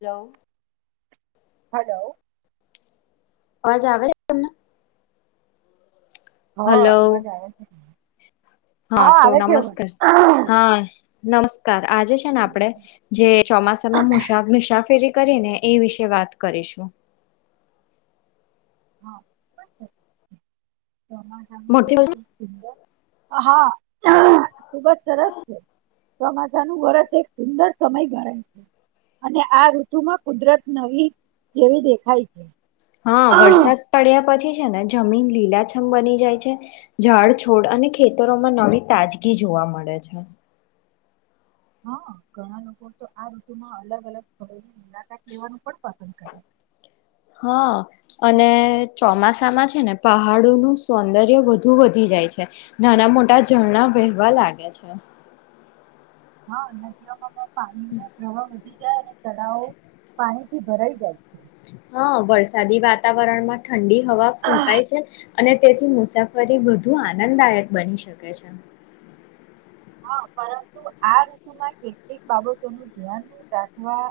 Hello. Hello અવાજ આવે તમને. હા હલો એવા જ આવે છે હા તો આવે છે અવાજ નમસ્કાર હા. નમસ્કાર આજે છે ને આપડે જે ચોમાસામાં મુસા મુસાફેરી કરેને એ વિશે વાત કરીશું. હા. મોટી હા. ખુબ જ સરસ છે ચોમાસાનું વરસ એક સુંદર સમય ગણાય છે, અને આ ઋતુ માં કુદરત નવી. જેવી દેખાય છે. હા વરસાદ પડ્યા પછી. જોવા મળે છે. હા ઘણા લોકો તો આ ઋતુમાં અલગ અલગ [unintelligible] મુલાકાત લેવાનું પણ પસંદ કરે. [inaudible] હા અને ચોમાસામાં છે, ને પહાડોનું [unintelligible] સૌંદર્ય વધુ વધી જ છે, નાના મોટા ઝરણા વહેવા લાગે છે. હા [unintelligible] પણ પાણી નો પ્રવાહ વધી જાય. તળાવો પાણીથી ભરાઈ જાય છે. હા વરસાદી વાતાવરણમાં ઠંડી હવા ફૂંકાય છે. અને તેથી મુસાફરી વધુ આનંદદાયક બની શકે છે. હા પરંતુ આ ઋતુમાં કેટલીક બાબતોનું [unintelligible] ધ્યાન રાખવા.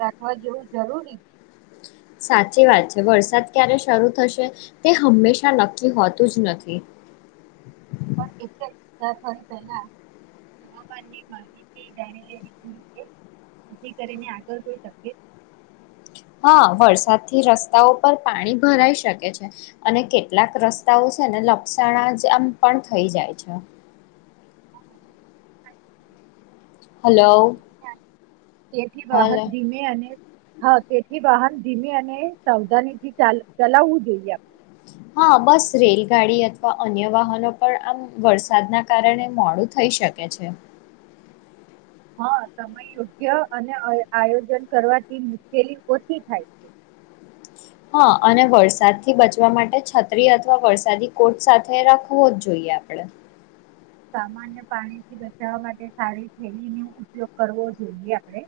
રાખવા જેવું જરૂરી. સાચી વાત છે, વરસાદ ક્યારે શરૂ થશે તે હંમેશા નક્કી હોતું જ નથી. [unintelligible] પણ એટલે [unintelligible] પહેલા હવામાની માહિત [unintelligible] છે. નથી કરીને આગળ કોઈ તકલીફ. હા વરસાદથી રસ્તાઓ પર પાણી ભરાઈ શકે છે, અને કેટલાક રસ્તાઓ. છે, ને લપક્ષણા જ આમ પણ થઈ જાય છે. ન હલો થાય. તેથી બહાર હલો ધીમે અને. હા તેથી વાહન [unintelligible] અને સાવધાની થી ચલાવવું જોઈએ આપણે. હા બસ રેલગાડી અથવા અન્ય વાહનો પણ આમ વરસાદના કારણે મોડું. થઈ શકે છે. હા સમય યોગ્ય અને [unintelligible] આયોજન કરવાથી મુશ્કેલી ઓછી થાય. [unintelligible] હા અને વરસાદથી બચવા માટે છત્રી અથવા વરસાદી કોટ સાથે રાખવો જ જોઈએ. આપડે. સામાન્ય પાણીથી બચાવવા માટે સારી થેલી નો ઉપયોગ કરવો જોઈએ આપડે.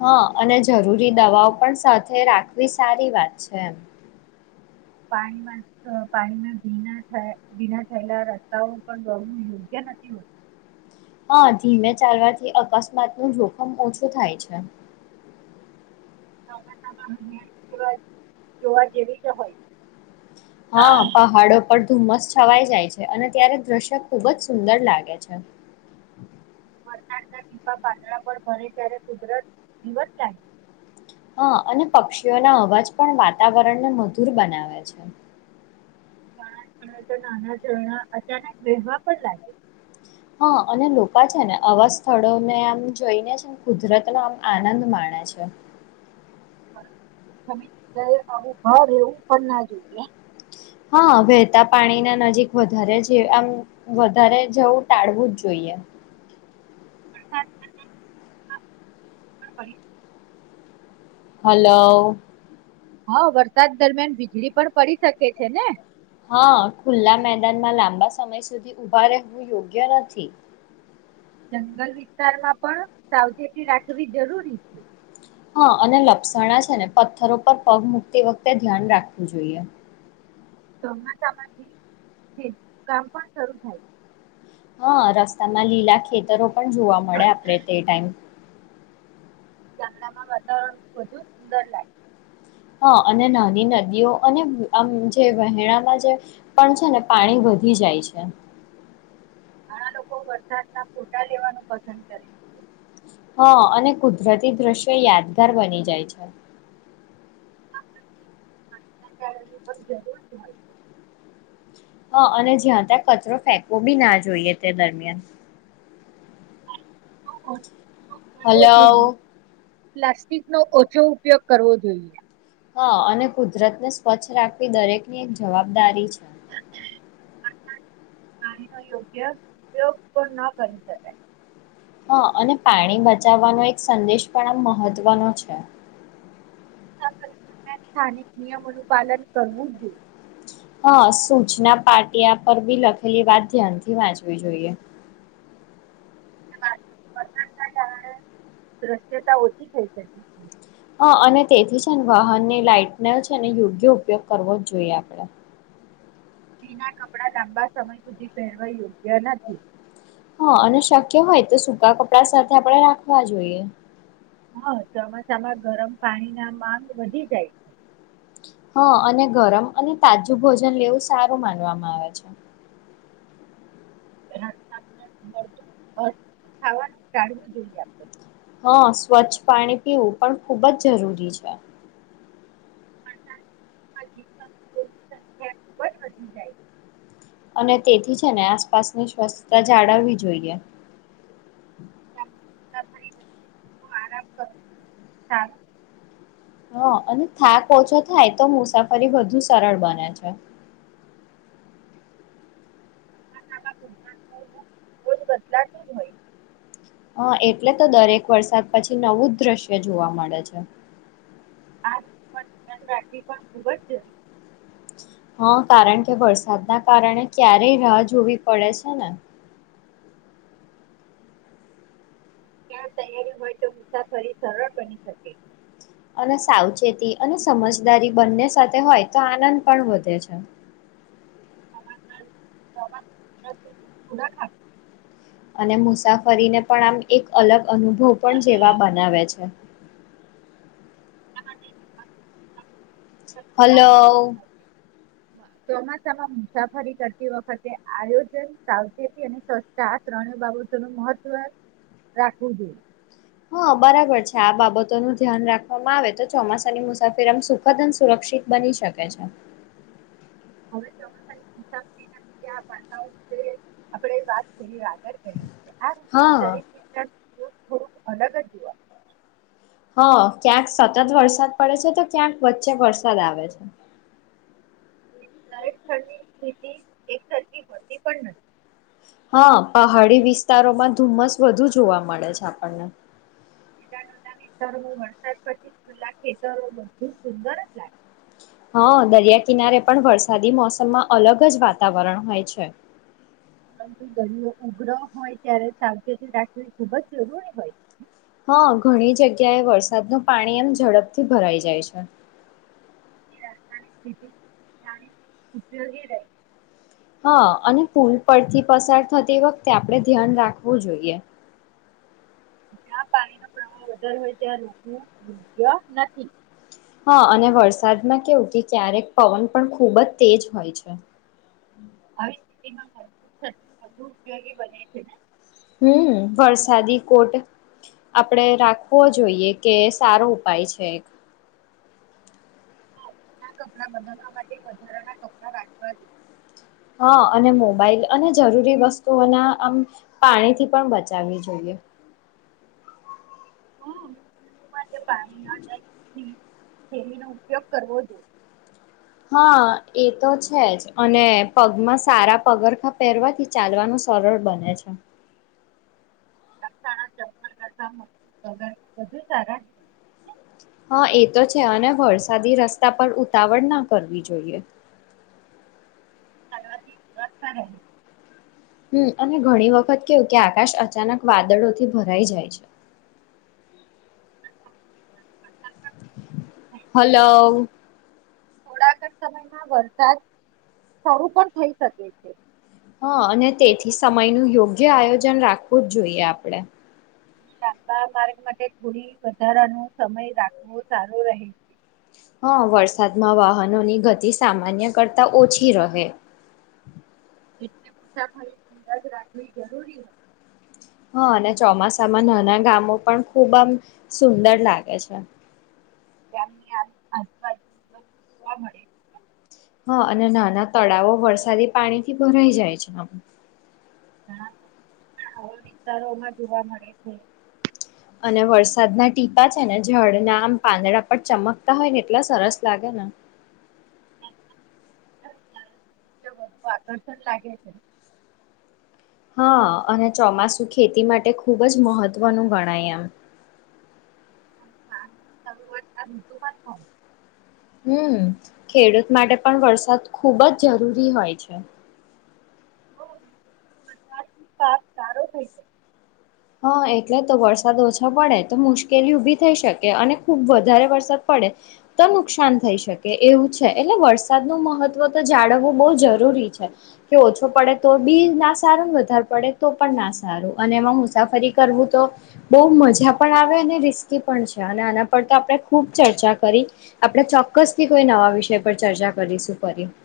હા અને જરૂરી દવાઓ પણ સાથે રાખવી સારી વાત છે, એમ. પાણીમાં [unintelligible] પાણીમાં ભીના [unintelligible] ભીના થયેલા રસ્તાઓ પણ [unintelligible] યોગ્ય. નથી હોતું [unintelligible] હા ધીમે ચાલવાથી અકસ્માત નું જોખમ ઓછું થાય છે. [unintelligible] જોવા જેવી હોય. હા પહાડ પણ ધુમ્મસ છવાઈ જાય છે, અને ત્યારે દ્રશ્ય ખુબ જ સુંદર લાગે છે. હોય વરસાદના ટીપા પાંદડા પર ભરે ત્યારે કુદરત દિવસ [unintelligible] હા અને પક્ષીઓના અવાજ પણ વાતાવરણને મધુર બનાવે છે. [unintelligible] અચાનક વવા પણ લાગે. હા અને [unintelligible] છે, ને આવા સ્થળોને આમ જોઈને છે, ને કુદરત નો આમ આનંદ માણે [unintelligible] છે. આવું [unintelligible] ના જોઈએ. હા વહેતા પાણી ના નજીક વધારે આમ વધારે જવું ટાળવું જ જોઈએ. [unintelligible] [unintelligible] હલો. હા વરસાદ દરમિયાન વીજળી પણ પડી શકે છે, ને. હા ખુલ્લા મેદાનમાં લાંબા સમય સુધી [unintelligible] રહેવું યોગ્ય નથી. [unintelligible] જંગલ વિસ્તારમાં પણ સાવચેતી રાખવી જરૂરી છે. હા અને લપસણા છે ને પથ્થરો પર પગ મુકતી વખતે ધ્યાન રાખવું જોઈએ. ચોમાસામાંથી કામ પણ શરૂ થાય. હા રસ્તામાં લીલા ખેતરો પણ જોવા મળે આપડે તે ટાઈમ. ગામડામાં વાતાવરણ વધુ સુંદર લાગે. હા અને નાની નદીઓ અને આમ જે વહેણામાં જે પણ છે ને પાણી વધી જાય છે. ઘણા લોકો વરસાદ ના ફોટા લેવાનું પસંદ કરે છે. હા અને કુદરતી દ્રશ્ય યાદગાર બની જાય છે. [inaudible] હા અને જ્યાં ત્યાં કચરો ફેંકવો બી ના જોઈએ તે દરમિયાન. [inaudible] કરવો જોઈએ હાલો. પ્લાસ્ટિકનો ઓછો ઉપયોગ કરવો જોઈએ. હા અને કુદરતને સ્વચ્છ રાખવી દરેકની એક જવાબદારી છે. [inaudible] વરસાદ પાણીનો યોગ્ય ઉપયોગ પણ ન કરી શકાય. હા અને પાણી બચાવવાનો એક સંદેશ પણ આમ મહત્વનો છે. દરમિયાન સ્થાનિક નિયમોનું પાલન કરવું જોઈએ. હા સૂચના પાટિયા પર બી લખેલી વાત ધ્યાનથી વાંચવી જોઈએ. વરસાદના કારણે દ્રશ્યતા ઓછી થઈ શકે છે. હ અને તેથી છે ને વાહનની લાાઈટને છે ને યોગ્ય ઉપયોગ કરવો જ જોઈએ આપણે. ભીના કપડા લાંબા સમય સુધી પહેરવા યોગ્ય નથી. હા અને શક્ય હોય તો સૂકા કપડા સાથે આપણે રાખવા જોઈએ. હા ચોમાસામાં ગરમ પાણી ના માં વધી જાય છે. હા અને ગરમ અને તાજું ભોજન લેવું સારું માનવામાં આવે છે. ખાવાનું ચાલવું જોઈએ આપણે. હા સ્વચ્છ પાણી પીવું પણ ખૂબ જ જરૂરી છે. [inaudible] વધી જાય. અને તેથી છે ને આસપાસની સ્વસ્થતા જાળવવી જોઈએ. લાબી મુસાફરી વચ્ચે થોડો આરામ કરવો સારો. હા અને થાક ઓછો થાય તો મુસાફરી વધુ સરળ બને છે. [inaudible] [inaudible] બદલાતું જ હોય. હા એટલે તો દરેક વરસાદ પછી નવું જ દ્રશ્ય જોવા મળે છે. [inaudible] ધ્યાન રાખવી પણ ખુબ જરુરી. હા કારણ કે વરસાદના કારણે ક્યારેય રાહ જોવી પડે છે ને. ત્યાં તૈયારી હોય તો મુસાફરી સરળ બની શકે છે. અને સાવચેતી અને સમજદારી બંને સાથે હોય તો આનંદ પણ વધે છે. [inaudible] [inaudible] અને મુસાફરીને પણ આમ એક અલગ અનુભવ પણ જેવા બનાવે છે. આપણા માટે હાલો. ચોમાસામાં મુસાફરી કરતી વખતે આયોજન, સાવચેતી અને સસ્તા આ ત્રણેય બાબતો નું મહત્વ રાખવું જોઈએ. હા બરાબર છે, આ બાબતો નું ધ્યાન રાખવામાં આવે તો ચોમાસાની મુસાફરીમાં સુખદ અને સુરક્ષિત ક્ષિત બની શકે છે. હવે ચોમાસાનીસા [inaudible] આપણે વાત થોડી આગળ કરીએ. હા. બો અલગ જ જોવા હા, ક્યાંક સતત વરસાદ પડે છે, તો ક્યાંક વચ્ચે વરસાદ આવે છે. [inaudible] દરેક સ્થળની સ્થિતિ એક સરખી હોતી પણ નથી. હા, પહાડી વિસ્તારોમાં ધુમ્મસ વધુ જોવા મળે છે. આપણને [unintelligible] ખેતરોમાં વરસાદ પછી ખુલ્લા ખેતરો બધું સુંદર જ લાગે. હા, દરિયા કિનારે પણ વરસાદી મોસમમાં અલગ જ વાતાવરણ હોય છે. પરંતુ, દરિયો ઉગરો હોય ત્યારે સાવચેતી રાખવી ખુબજ જરૂરી હોય છે. હા, ઘણી જગ્યાએ વરસાદનું પાણી એમ ઝડપથી ભરાઈ જાય છે. રાસાયણિક ખેતી [unintelligible] ઉપયોગી [unintelligible] હા અને પુલ પરથી પસાર થતી વખતે આપડે ધ્યાન રાખવું જોઈએ. જ્યાં પાણીનો પ્રવાહ વધારે હોય ત્યાં રૂકવું યોગ્ય નથી. હા અને વરસાદમાં કેવું કે ક્યારેક પવન પણ ખૂબ જ તેજ હોય છે. હ [inaudible] આવી સ્થિતિમાં મજબૂત જ વધુ ઉપયોગી બને છે ને હમ્મ વરસાદી કોટ આપણેે રાખવો જોઈએ. કે સારો ઉપાય છે એક. હા જુના કપડા બદલવા માટે વધારાના કપડા રાખવા જો હા અને મોબાઈલ અને જરૂરી વસ્તુઓના આમ પાણીથી પણ બચાવવી જોઈએ. [unintelligible] હમ્મ માટે પાણી ના જાય ભીન થેલી નો ઉપયોગ કરવો જોઈએ. હા એ તો છે જ. અને પગમાં સારા પગરખા પહેરવાથી ચાલવાનું સરળ બને છે. [unintelligible] હા એ તો છે. અને વરસાદી રસ્તા પર ઉતાવળ ના કરવી જોઈએ. [unintelligible] કરવાથી [unintelligible] હમ્મ અને ઘણી વખત કેવું કે આકાશ અચાનક વાદળોથી ભરાઈ જાય છે. [inaudible] હલો થોડાક જ સમયમાં વરસાદ સારું પણ થઈ શકે છે. હા અને તેથી સમય નું યોગ્ય આયોજન રાખવું જ જોઈએ આપડે. લાંબા માર્ગ માટે થોડી વધારાનો સમય રાખવો સારો રહે છે. હા વરસાદમાં વાહનોની ગતિ સામાન્ય કરતા ઓછી રહે. [unintelligible] એટલે મુસાફરી સંદ જ રાખવી જરૂરી હોય. હા અને ચોમાસામાં નાના ગામો પણ ખુબ આમ સુંદર લાગે છે. [unintelligible] હા અને નાના તળાવો વરસાદી પાણીથી ભરાઈ જાય છે. ઘણા [unintelligible] આવા વિસ્તારોમાં જોવા મળે છે. અને વરસાદના ટીપા છેને ઝાડ ના આમ પાંદડા પર ચમકતા હોય ને એટલા સરસ લાગે ને. [unintelligible] [unintelligible] હા અને ચોમાસું ખેતી માટે ખૂબ જ મહત્વનું ગણાય એમ. [unintelligible] [unintelligible] ઋતુમાં હમ્મ, ખેડૂત માટે પણ વરસાદ ખુબ જ જરૂરી હોય છે. [unintelligible] પાક સારો થઈ છે. હા, એટલે તો વરસાદ ઓછો પડે તો મુશ્કેલી ઉભી થઈ શકે. અને ખુબ વધારે વરસાદ પડ પડે તો નુકસાન થઈ શકે એવું છે. એટલે વરસાદ નો મહત્વ તો જાળવવું બહ જરૂર ઓછ પડે તો બી ના સારો વધારે પડે તો પણ ના સારું અને એમાં હ મુસાફરી કરવું તો બહુ મજા પણ આવે અને રિસ્કી પણ છે અને આના પર તો આપડે ખુબ ચર્ચા કરી આપણે ચોક્કસથી કોઈ નવા વિષય પર ચર્ચા કરી શું કરી [unintelligible]